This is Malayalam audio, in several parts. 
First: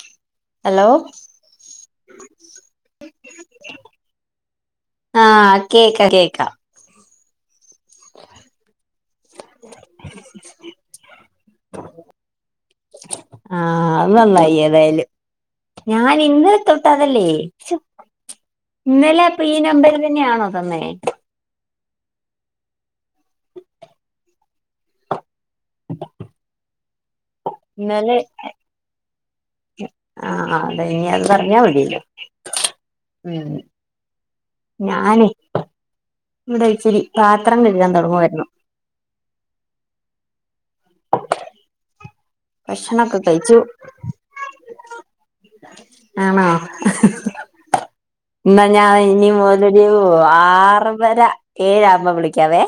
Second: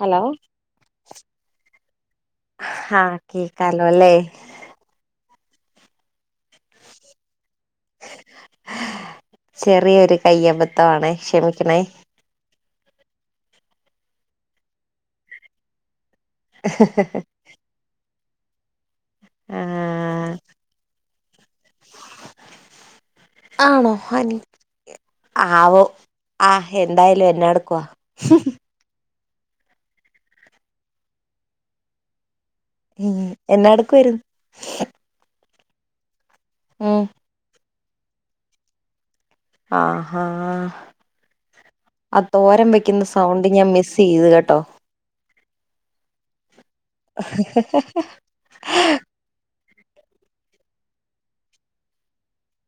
ഹലോ ഹലോ ആഹ് കേക്കാലോ അല്ലേ. ആഹ് കേക്കാ കേക്കാ. ചെറിയൊരു കയ്യബദ്ധവാണേ ക്ഷമിക്കണേ. ആഹ് അത് നന്നായി ഏതായാലും. ഞാൻ ഇന്ന് തൊട്ടതല്ലേ ഇന്നലെ അപ്പ ഈ ആ നമ്പറ് തന്നെയാണോ തന്നേ? ആണോ [unintelligible] ആവോ ആഹ് എന്തായാലും എന്നാടുക്കുവാ ഇന്നലെ ആഹ് അതെ ഇനി അത് പറഞ്ഞാ മതിയല്ലോ. ഉം എന്നാടുക്കുവായിരുന്നു ഞാനെ ഇവടെ ഇച്ചിരി ഉം പാത്രം കഴുകാൻ തുടങ്ങുവായിരുന്നു. ആഹാ ആ തോരൻ വെക്കുന്ന ഭക്ഷണൊക്കെ സൗണ്ട് കഴിച്ചു ഞാൻ മിസ്സെയ്തു കേട്ടോ. ആണോ ഇന്നാ ഞാൻ ഇനി മൊത് ലൊരു ആർ വര ഏഴാകുമ്പോ വിളിക്കാവേ.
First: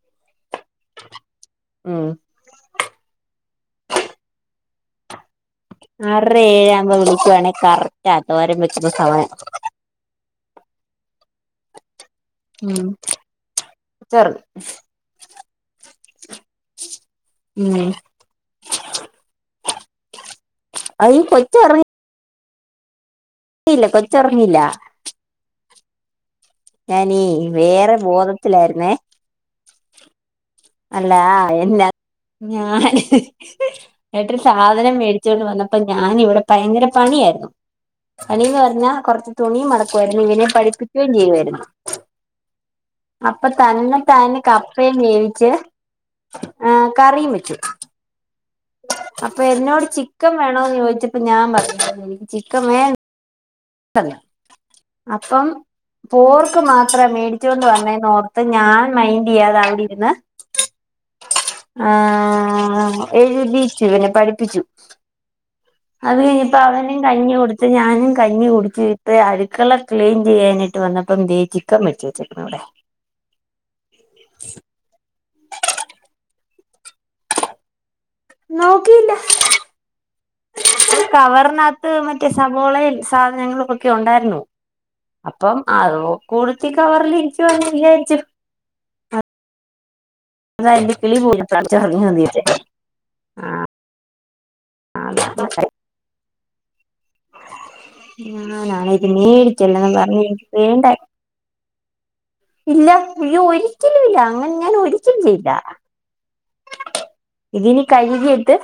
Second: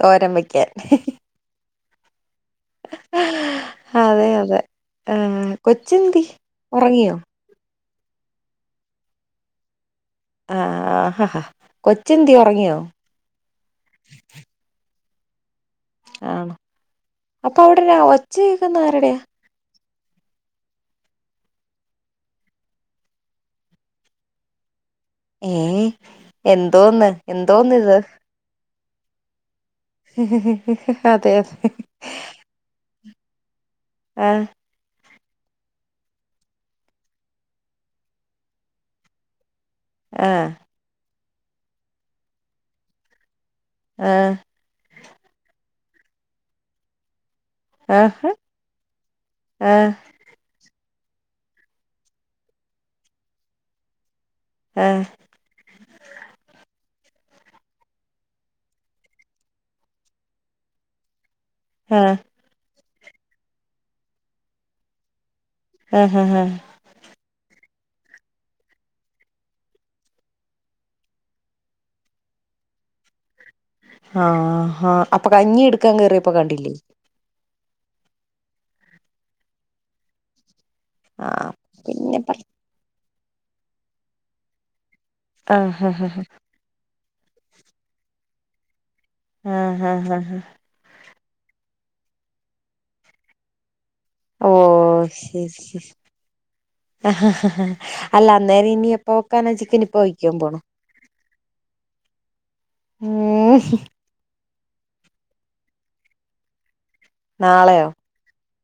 തോരൻ വെക്ക്യാൻ. ഉം അതെ അതെ ആഹ് ആറര ഏഴ് ആകുമ്പോ വിളിക്കുവാണെ കറക്റ്റാ തോരൻ വെക്കുന്ന സമയം. ആഹഹാ കൊച്ച് എന്ത്യെ ഒറങ്ങിയോ? കൊച്ചൊർങ്ങി. ആണോ. അപ്പൊ അവിടെ ഉം ഒരു ഒച്ച കേക്കുന്ന ആരുടെയാ? അയിന് കൊച്ച് ഒറങ് ഇല്ല കൊച്ച് ഒറങ്ങിയില്ല ഏഹ് എന്തോന്ന് ഞാനീ വേറെ എന്തോന്നിത് ബോധത്തിലായിരുന്നേ [unintelligible] അല്ലാ അതെ അതെ എന്നാ ഞാൻ ഏട്ടന് ആഹ് സാധനം മേടി- ച്ചോണ്ട് വന്നപ്പോ ഞാന ഇവിടെ ഭയങ്കര പണിയായിരുന്നു പണിന്ന് പറഞ്ഞാ കൊറച്ച് തുണി മടക്ക ഇവനെ ആഹ് പഠിപ്പിക്കുവേം ചെയ്യുവായിരുന്നു അപ്പൊ ആഹ് തന്നത്താനെ ക പ്പേം വേവിച്ച് ആഹ് കറിയും വെച്ചു ആഹാ അപ്പൊ എന്നോട് ചിക്കൻ വേണോന്ന് ചോദിച്ചപ്പോ ഞാൻ പറഞ്ഞു ചിക്കൻ വേ- ട്ട തെ ആഹ് അപ്പം പോർക്ക് മാത്രേ മേടിച്ചോണ്ട് വന്നെന്നോർത്ത് ഞാൻ മൈൻഡ് ചെയ്യാതെ അവിടെ ഇരുന്ന് [inaudible] ആഹ് എഴുതിച്ചു പിന്നെ പഠിപ്പിച്ചു ആഹ് അത് ആഹ് ആഹ് കയിഞ്ഞപ്പോ അവനും കഞ്ഞി കൊടുത്ത് ഞാനും കഞ്ഞി കുടി- ച്ചിട്ട് അടുക്കള ക്ലീൻ ചെയ്യാനായിട്ട് വന്നപ്പം ദേ ചിക്കൻ മേടിച്ച് വെച്ചേക്കുന്നു അവടെ ആഹാ അപ്പൊ കഞ്ഞി എടുക്കാൻ കേറിയപ്പോ കണ്ടില്ലേ നോക്കിയില്ല ആഹ് കവറിനാത്ത് പിന്നെ മറ്റേ പറ സബോളെം സാധനങ്ങളുമൊക്കെ ഒണ്ടാരുന്നു അപ്പം ആഹ് അത് കൂടു- ത്തി കവറിൽ ഇൻക്ക് വന്ന വിയാരിച്ചു ആഹ് ആഹ് ആഹ് വ [unintelligible] പോയി പ്രാർത്ഥിച്ച നന്നു [unintelligible] ഓഹ് ശരി ശരി [unintelligible] അല്ല അന്നേരം ഇനി ഞാനാണെ ഇത് എപ്പ വെക്കാനാ ചിക്കൻ മേടിക്കല്ലെന്ന് ഇപ്പ പറഞ്ഞ് വെക്കാൻ എനിക്ക് പോണോ വേണ്ട ഇല്ല ഇയ്യോ ഉം ഒരിക്കലും ഇല്ല അങ്ങന ഞാൻ ഒരിക്കലും ചെയ്യില്ല ഇതിന് നാളെയോ കഴുകിയിട്ട്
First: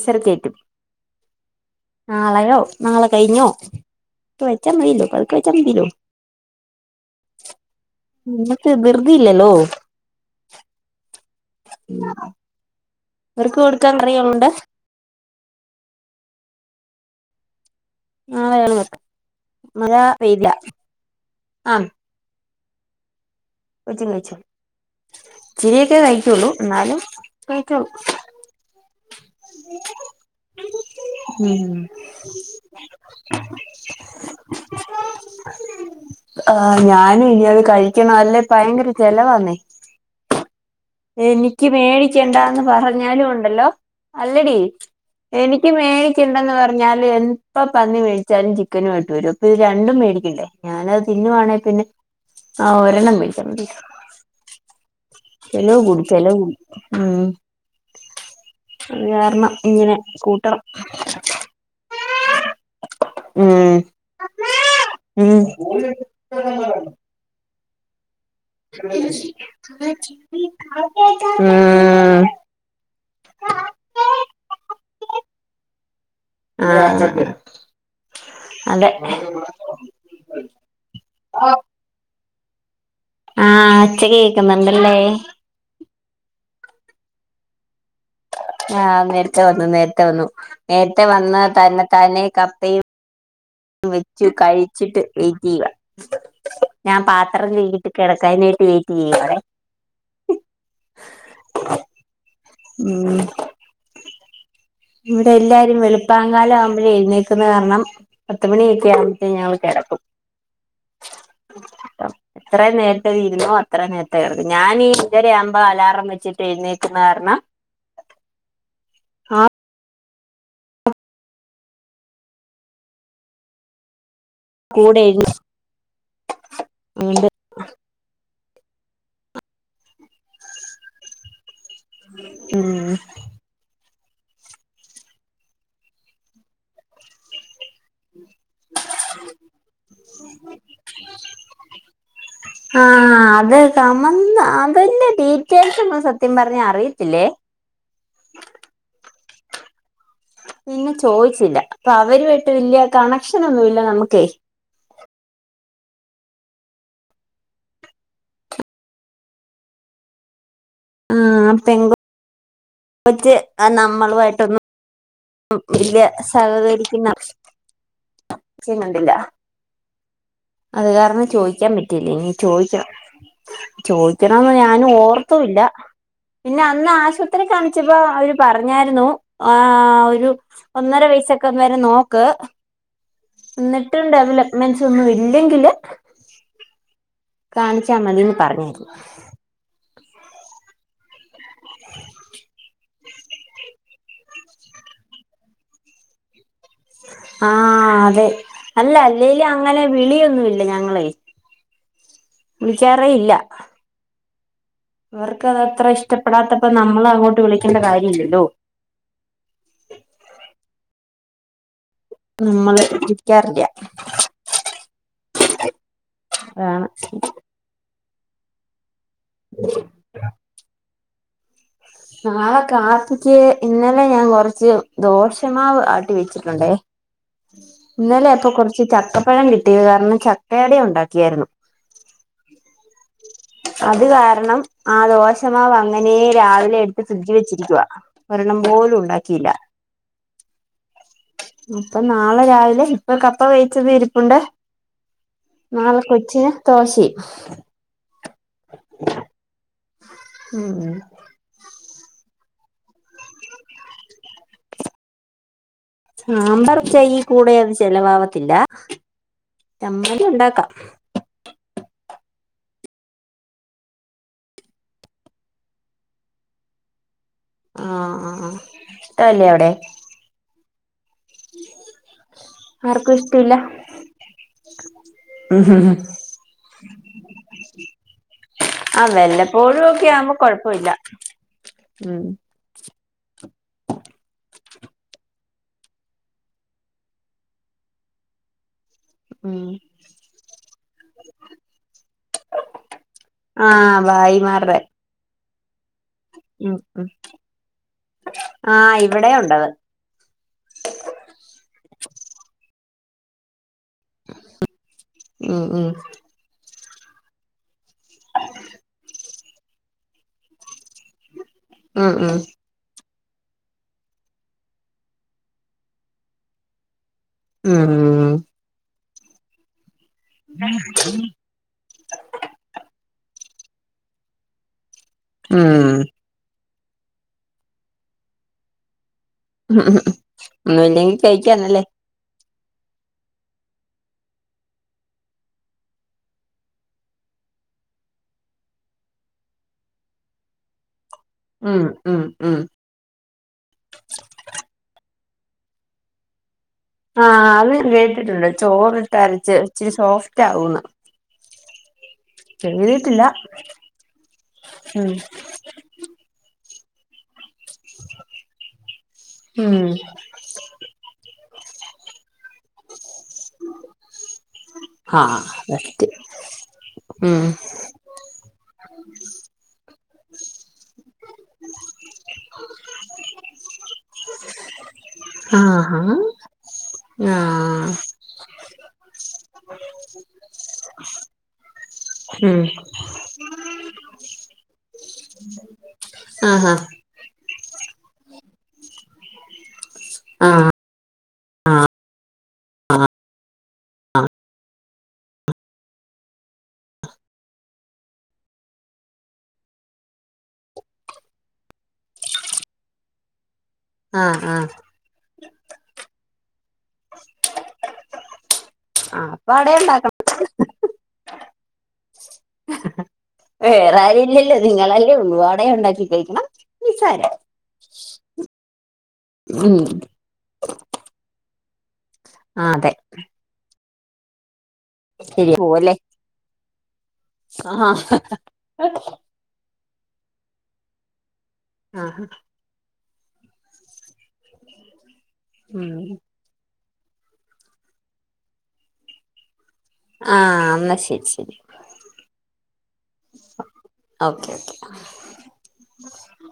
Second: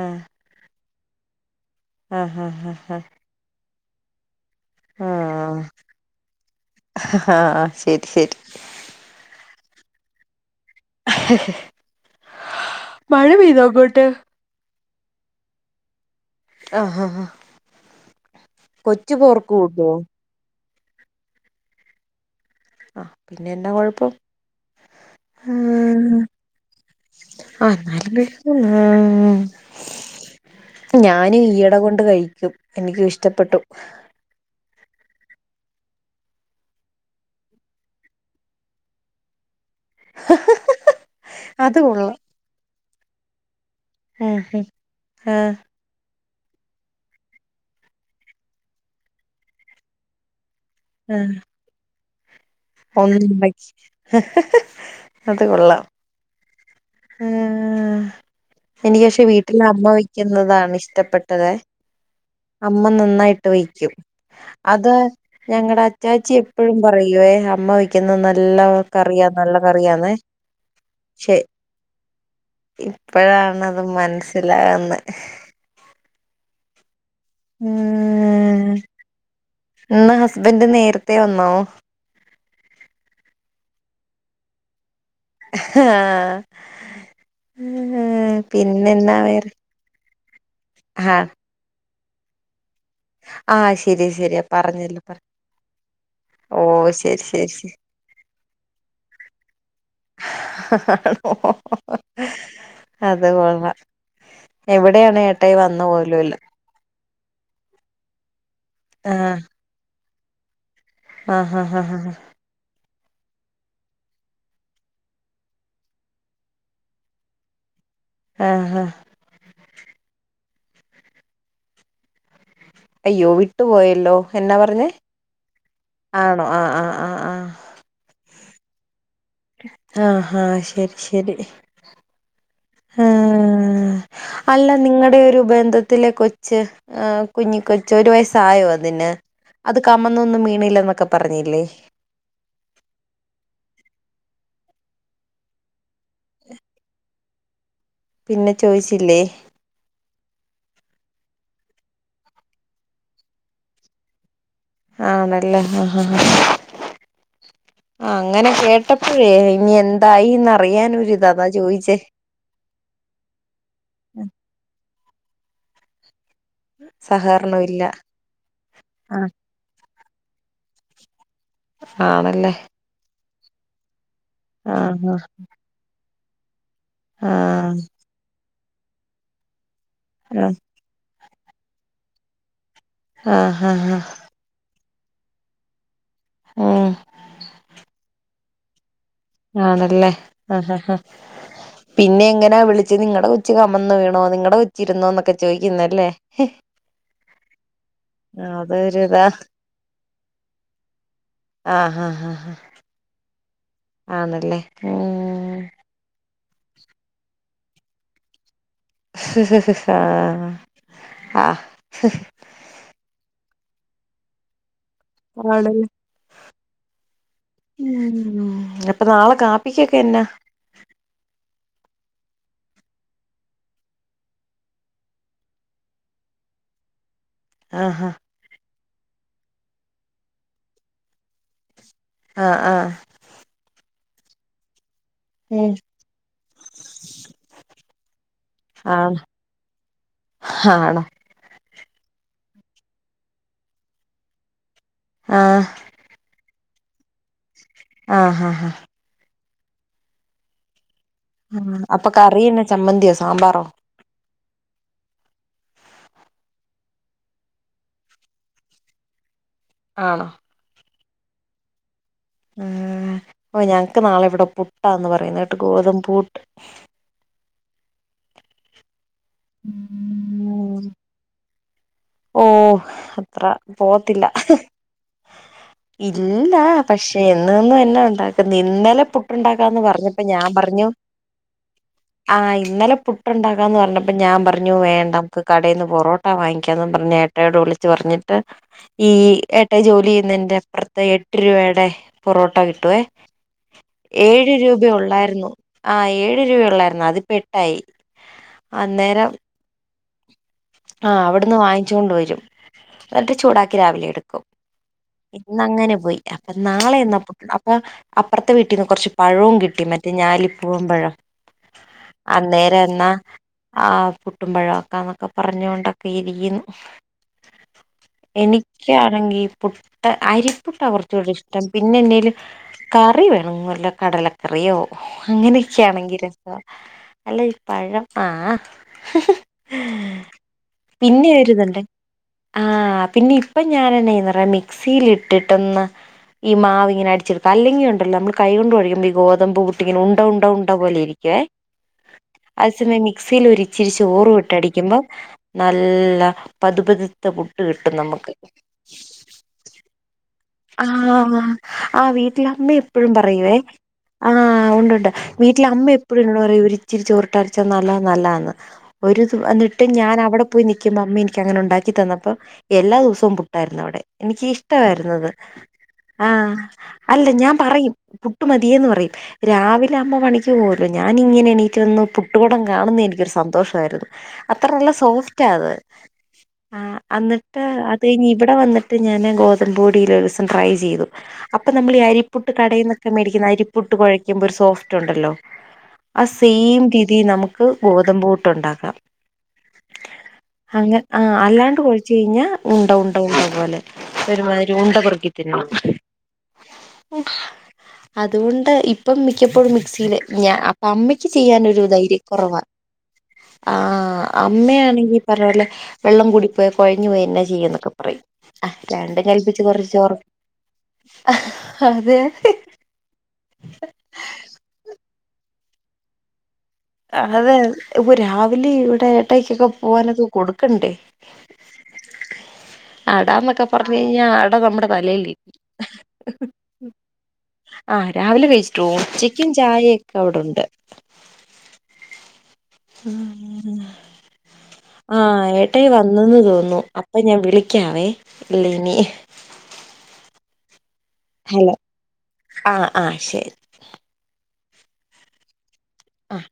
ആഹ് കയറ്റും ആഹ് നാളെയോ ആഹ് നാളെ ആഹ് കഴിഞ്ഞോ ക്കെ വെച്ചാ മയീലോ പതുക്കെ വെച്ചാ ആഹ് മതിലോ ആഹ് ശരി [unintelligible] ശരി [unintelligible] ധൃതി ഇല്ലല്ലോ [inaudible] [inaudible] മഴ പെയ്തോഅങ്ങോട്ട് ഒണ്ട് ആഹ് ആഹ് ആഹ് കൊച്ചു പോർക്ക് കൂട്ടുവോ പെയ്യില്ല ആം ആഹ് പിന്നെന്നാ കൊച്ചും കൊഴപ്പം കഴിച്ചോ ഇച്ചിരിയൊക്കെ കഴിക്കുവൊള്ളൂ എന്നാലും ആഹ് കഴിച്ചോളും എന്നാലും [unintelligible] ഞാനും ഉം ഈയിടെ കൊണ്ട് കഴിക്കും എനിക്കും ഇഷ്ടപ്പെട്ടു ആഹ് ഞാനും ഇനി അത് കഴിക്കണം അല്ലെ ഭയങ്കര ചെലവാന്നേ എനിക്ക് അത് കൊള്ളാം മേടിക്കണ്ടാന്ന് പറഞ്ഞാലും ഒണ്ട് ല്ലോ ഉം അല്ലടി ഉം ആ എനിക്ക് മേ മേടിക്കണ്ടന്ന് പറഞ്ഞാലും എപ്പ പന്നി മേടിച്ചാലും ചിക്കനും ആയിട്ട് വരും അപ്പൊ ഇത് രണ്ടും മേടിക്കണ്ടേ ഞാനത് തിന്നുവാണേ പിന്നെ ആ ഒരെണ്ണം മേടിച്ചാ ഒന്നും മതി [unintelligible] അത് ചെലവ് കൊള്ളാം കൂടി ചെലവ് കൂടി ഉം ആഹ് അത് എനിക്ക് പക്ഷെ കാരണം വീട്ടിൽ അമ്മ ഇങ്ങനെ കൂട്ടണം വെക്കുന്നതാണ് ഇഷ്ടപ്പെട്ടതെ അമ്മ നന്നായിട്ട് ഉം വയ്ക്കും അത് ഉം ഞങ്ങടെ ഉം അച്ചാച്ചിയെപ് എപ്പഴും പറയുവേ അമ്മ വെക്ക് ഇന്ന് നല്ല കറിയാ നല്ല കറിയാന്നെ ശ ഇപ്പോഴാണത് മനസിലാവുന്നെ ആഹ് ഉം അതെ ഇന്ന് ഹസ്ബൻഡ് നേരത്തെ വന്നോ? ആഹ് ഒച്ച കേക്കുന്നുണ്ടല്ലേ ആഹ് ആഹ് നേരത്തെ വന്നു നേരത്തെ വന്നു നേരത്തെ ആഹ് വന്ന് തന്നെ താനെ കപ്പയും ആഹ് ശരിയാ വെച്ചു ശരിയാ പറഞ്ഞല്ലോ കഴിച്ചിട്ട് പറ വെയിറ്റെയ്യുവാ ഓഹ് ഞാൻ ശരി പാത്രം ശരി ശരി കഴികീട്ട് കെടക്കാനായിട്ട് വെയിറ്റ് ചെയ്യുവാണേ ഉം അത് [unintelligible] എവിടെയാണ് ഇവിടെ ഏട്ടായി എല്ലാരും വന്ന പോലുല്ല വെളുപ്പാങ്ങാലം ആവുമ്പോഴേ എഴുന്നേ ക്ക്ന്ന കാരണം പത്ത് മണിയൊക്കെ ആവുമ്പത്തേന് ഞങ്ങള് കെടക്കും ആഹ് ആഹ് ആഹ് ആഹ് എത്ര നേരത്തെ വരുന്നോ അത്ര നേരത്തെ കെടക്കും ഞാനീ അഞ്ചര ആവുമ്പോ അലാറം വെച്ചിട്ട് എഴുന്നേക്കുന്ന കാരണം ആഹ് ആഹ് ആ അയ്യോ വിട്ടു പോയല്ലോ എന്നാ പറഞ്ഞേ കൂടെ ആണോ ആഹ് ആഹ് ആഹ് എഴുന്നേക്കുന്നുണ്ട് ആഹ് ആഹ് ആഹ് ശരി ശരി ഉം ആഹ് അല്ല നിങ്ങടെ ഒരു ബന്ധത്തിലേക്കൊച്ച് ആഹ് കുഞ്ഞി കൊച്ച് ഒരു വയസ്സായോ അതിന്? അത് കമന്നൊന്നും വീണില്ലാന്നൊക്കെ പറഞ്ഞില്ലേ ആഹ് അത് കമന്ന് അതിൻ്റെ ഡീറ്റെയിൽസ് ഒന്നും സത്യം പറഞ്ഞാ അറിയത്തില്ലേ പിന്നെ ചോയിച്ചില്ലേ? പിന്നെ ചോദിച്ചില്ല ഇപ്പൊ അവരുമായിട്ട് വല്യ കണക്ഷനൊന്നുവില്ല നമ്മുക്കെ ആന്നല്ലേ ആഹ് ആഹ് ആഹ് അങ്ങനെ കേട്ടപ്പഴേ ഇനി എന്തായീന്ന് അറിയാനൊരിത് അതാ ചോദിച്ചേ പറ്റി നമ്മളുവായിട്ടൊന്നും വല്യ സഹകരിക്കുന്ന സഹകരണം ഇല്ല [unintelligible] അത് കാരണം ചോദിക്കാൻ പറ്റില്ലേ ഇനി ആണല്ലേ ചോദിക്കണം ചോദിക്കണോന്ന് ഞാനും ആഹ് ഓർത്തു ഇല്ല പിന്നെ അന്ന് ആശുപത്രി ആഹ് കാണിച്ചപ്പോ അവര് പറഞ്ഞാരുന്നു ആഹ് ഒരു ഒന്നര വയസൊക്കെ വരെ നോക്ക് ആഹ് ആഹ് ആഹ് ഇന്നിട്ടും ഡെവലപ്മെന്റ്സ് ഒന്നും ഇല്ലെങ്കില് ഉം കാണിച്ചാ മതീന്ന് പറഞ്ഞിരുന്നു ആണല്ലേ ആഹ് ആഹ് പിന്നെ ഇങ്ങനെ വിളിച്ച് നിങ്ങടെ കൊച്ച് കൊച്ച് കമന്ന് വീണോ നിങ്ങടെ കൊച്ചിരുന്നോ എന്നൊക്കെ ചോദിക്കുന്നല്ലേ ആഹ് അതെ അല്ല അതൊരിതാ അല്ലേലും അങ്ങനെ വിളിയൊന്നും ഇല്ല ഞങ്ങളേ ആഹ് ആഹ് വിളിക്കാറേ ഇല്ല ആന്നല്ലേ ഉം അവർക്ക് അത് അത്ര ഇഷ്ടപ്പെടാത്തപ്പോ നമ്മള് അങ്ങോട്ട് വിളിക്കണ്ട കാര്യം ഇല്ലല്ലോ ആഹ് ആഹ് നമ്മള് വിളിക്കാറില്ല ആണല്ലേ അതാണ് മ് അപ്പൊ നാളെ കാപ്പിക്കൊക്കെ എന്നാ നാളെ കാപ്പിക്ക് ഇന്നലെ ഞാൻ കൊറച്ച് ദോശമാവ് ആട്ടി വെച്ചിട്ടുണ്ടേ ആഹ് ഇന്നലെ അപ്പൊ കുറച്ച് ചക്കപ്പഴം കിട്ടിയ കാരണം ചക്കയട ഉണ്ടാക്കിയേരുന്നു ആഹ് ആഹ് അത് കാരണം ആ ആഹ് ഉം ദോശമാവ് അങ്ങനെ രാവിലെ എടു എടുത്ത് ഫ്രിഡ്ജിൽ വെച്ചിരിക്കുവ ഒരെണ്ണം പോലും ആണ് ഉണ്ടാക്കിയില്ല ആണോ അപ്പൊ നാളെ രാവിലെ ഇപ്പൊ കപ്പ വേിച്ചത് ഇരിപ്പുണ്ട് ആഹ് നാളെ കൊച്ചിന് തോശെയ് ആഹ് ഹാ ഹാ മ് മ് അപ്പൊ കറിയെന്ന ചമ്മന്തിയോ സാമ്പാറോ സാമ്പർ വെച്ച ഈ കൂടെ അത് ചെിലവാവത്തില്ല ആണോ ചമ്മന്തി ഉണ്ടാക്കാം മ് ഓ ഞങ്ങക്ക് നാളെ ഇവിടെ പുട്ടാന്ന് പറയുന്ന കേട്ട് ഗോതമ്പ് പുട്ട് ആഹ് ഹാ ഹാ ഇഷ്ടവല്ലേ അവിടെ ഉം ഓ ആർക്കും അത്ര ഇഷ്ടമില്ല പോത്തില്ല ഇല്ല പക്ഷെ എന്നും എന്നും എന്നാ ഉണ്ടാക്കുന്നേ ആ ഇന്നലെ പുട്ടുണ്ടാക്കാന്ന് വല്ലപ്പോഴും പറഞ്ഞ് ഒക്കെ ഞ്ഞപ്പോ ആവുമ്പോ ഞാൻ പറഞ്ഞു കൊഴപ്പമില്ല ഉം ആഹ് ഇന്നലെ പു പുട്ടുണ്ടക്കാന്ന് പറഞ്ഞപ്പ ഞാൻ പറഞ്ഞു വേണ്ട നമക്ക് കടേന്ന് പൊറോട്ട വാങ് ക്കാന്നും പറഞ്ഞ് ഏട്ടായിയോട് വിളിച്ച് പറഞ്ഞിട്ട് ഈ ഉം ഏട്ടായി ജോലി ചെയ്യുന്നതിന്റെ അപ്പുറത്ത് എട്ട് രൂപായുടെ പൊറോട്ട കിട്ടുവേ ആഹ് ഏഴ് ഭായിമാരുടെ രൂപേ ഒള്ളാരുന്നു ആഹ് ഏഴ് രൂപേ ഉം ഒള്ളാരുന്നു ഉം അത് ഇപ്പൊ എട്ടായി ആഹ് ഇവിടെ അന്നേരം ഉണ്ടത് ആഹ് അവിടൂന്ന് വാങ്ങിച്ചു കൊണ്ട് വരും എന്നിട്ട് ചൂടാക്കി രാവിലെ ടുക്കും ഇന്ന് ഉം ഉം അങ്ങനെ പോയി അപ്പൊ നാളെ എന്നാ പുട്ട് ഉണ്ടാക്കാ അപ്പൊ അപ്പറത്തെ വീട്ടീന്ന് കുറച്ച് പഴവും കിട്ടി മറ്റേ ഞാലി പൂവൻ പഴം ഉം ഉം അന്നേരം എന്നാ ആഹ് പുട്ടും പഴവുമാക്കാന്നൊക്കെ പറഞ്ഞൊണ്ടൊക്കെ- ഇരിക്കുന്നു മ് എനിക്കാണെങ്കി പുട്ട് അരിപ്പുട്ടാ കുറച്ചൂടെ ഇഷ് ടം പിന്നെ എന്തെലും കറി വേണം വെല്ലോ കടലക്കറിയോ ഉം അങ്ങനെയൊക്കെയാണെങ്കി രസമാ അല്ല ഈ പഴം ആഹ് മ് മ് മ് പിന്നെ ഒരിതുണ്ടേ ആഹ് പിന്നെ ഇപ്പൊ ഞാൻെ എന്നാ ചെയ്യുമെന്ന് അറിയോ മിക്സിൽ ഇട്ടിട്ടൊന്ന് ഈ മാവിങ്ങനെ അടിച്ചെടുകത്ത് അല്ലെങ്കി ഉണ്ടല്ലോ നമ്മള് കൈ കൊണ്ട് കൊഴക്കുമ്പഴുത്തേക്ക് ഈ ഗോതമ്പ് പുട്ടിങ്ങനെ ഉണ്ട ഉണ്ട ഉണ്ട പോലെ ഇരിക്കും ക്കെ ഉം ഉം ഉം അതേസമയം മിക്സിയിൽ ഒരിച്ചിരി ചോറും ഇട്ടടിക്കുമ്പം നല്ല പതുപതുത്തെ പുട്ട് കിട്ടും നമുക്ക് തരിച്ച് ആഹ് ആഹ് വീട്ടിലമ്മ എപ്പോഴും ചെയ്തിട്ടില്ല പറയുവേ ആഹ് ഉണ്ട്ണ്ട് ഉം വീട്ടില് അമ്മി [unintelligible] ഒരിച്ചിരി ചോറിട്ടരച്ച നല്ല നല്ലാന്ന് ഒരു തു ഉം അന്നിട്ട് ഞാനവടെ പോയി നിക്കുമ്പോ അമ്മ എനിക്ക് അങ്ങനെ ഉണ്ടാക്കി തന്നപ്പോ എല്ലാ ദിവസവും പുട്ടായിരുന്നു അവിടെ എനിക്കി ഷ് അ ആഹ് അതെ ആഹ് അല്ല ഞാം പറയും പുട്ടുമതിയേ ന്ന് പറയും രാവിലെ അമ്മ പണിക്ക് പോവല്ലോ ഞാനിങ്ങനെണീറ്റ് വന്ന് പുട്ടു കുടം കാണുന്ന എനിക്കൊരു സന്തോഷാരുന്നു. അത്ര ല്ല സോഫ്റ്റാത് ആഹാ ആഹ് അന്നിട്ട് ആഹ് അത് കഴിഞ്ഞിവിടെ വന്നിട്ട് ഞാന് ഗോതമ്പ് പൊടിയിലൊരുസം ട്രൈ ചെയ്തു അപ്പൊ നമ്മളീ അരിപ്പുട്ട് ഉം കടയിന്നൊക്കെ മേടിക്കുന്ന അരിപ്പുട്ട് കൊഴയ്ക്കുമ്പൊരു സോഫ്റ്റുണ്ടല്ലോ അ ആഹാ സെയിം രീതി നമുക്ക് ഗോതമ്പ് പുട്ടുണ്ടാക്കാം ആഹ് ഹങ്ങ ആഹ് അല്ലാണ്ട് കൊഴച്ച് കഴിഞ്ഞാ ഉണ്ട ഉണ്ട ഉണ്ട പോലെ ആഹ് ഒരുമാതിരി ഉണ്ട പെറുക്കിത്തിന്നെ ഉം അതുകൊണ്ട് ഇപ്പം മിക്കപ്പോഴും മിക്സില് ഞാ അപ്പം അമ്മയ്ക്ക് ചെയ്യാനൊരു ധൈര്യക്കൊറവാ. ആഹ് അമ്മയാണെങ്കി പറഞ്ഞ പോലെ വെള്ളം കൂടിപ്പോയ് കൊഴഞ്ഞു പോയി എന്നാ ചെയ്യന്നൊക്കെ പറയും രണ്ടും അപ്പൊ കൽപ്പിച്ച് അട കൊർച് ചോർ ഉണ്ടാക്കണം അതെ വേറാരുല്ലല്ലോ നിങ്ങളല്ലേ ഉള്ളൂ അടെ ഉണ്ടാക്കി കഴിക്കണം നിസ്സാരം അതെ ഇപ്പൊ രാവിലെ ഇവിടെ ഏട്ടയ്ക്കൊക്കെ ഉം പോകാനൊക കൊടുക്കണ്ടേ ആഹ് അതെ അടാന്നൊക്കെ പറഞ്ഞു കയിഞ്ഞാ അട നമ്മുടെ തലേല്. ശരിയാ പോവല്ലേ ആഹ് രാവിലെ കഴിച്ചിട്ടു പോവും ഉച്ചക്കും ചായയു ഒക്കവിടെണ്ട്. ആഹ് ആഹ് [inaudible] ആഹ് ഏട്ടായി ഉം വന്നുന്ന് തോന്നു അപ്പൊ ഞാൻ വിളിക്കാവേ ഇല്ലി നി ആഹ് ന്നാ ശരി ശരി ഹലോ ആഹ് ആഹ് ശരി അ ഓക്കെ ഓക്കെ. ആഹ്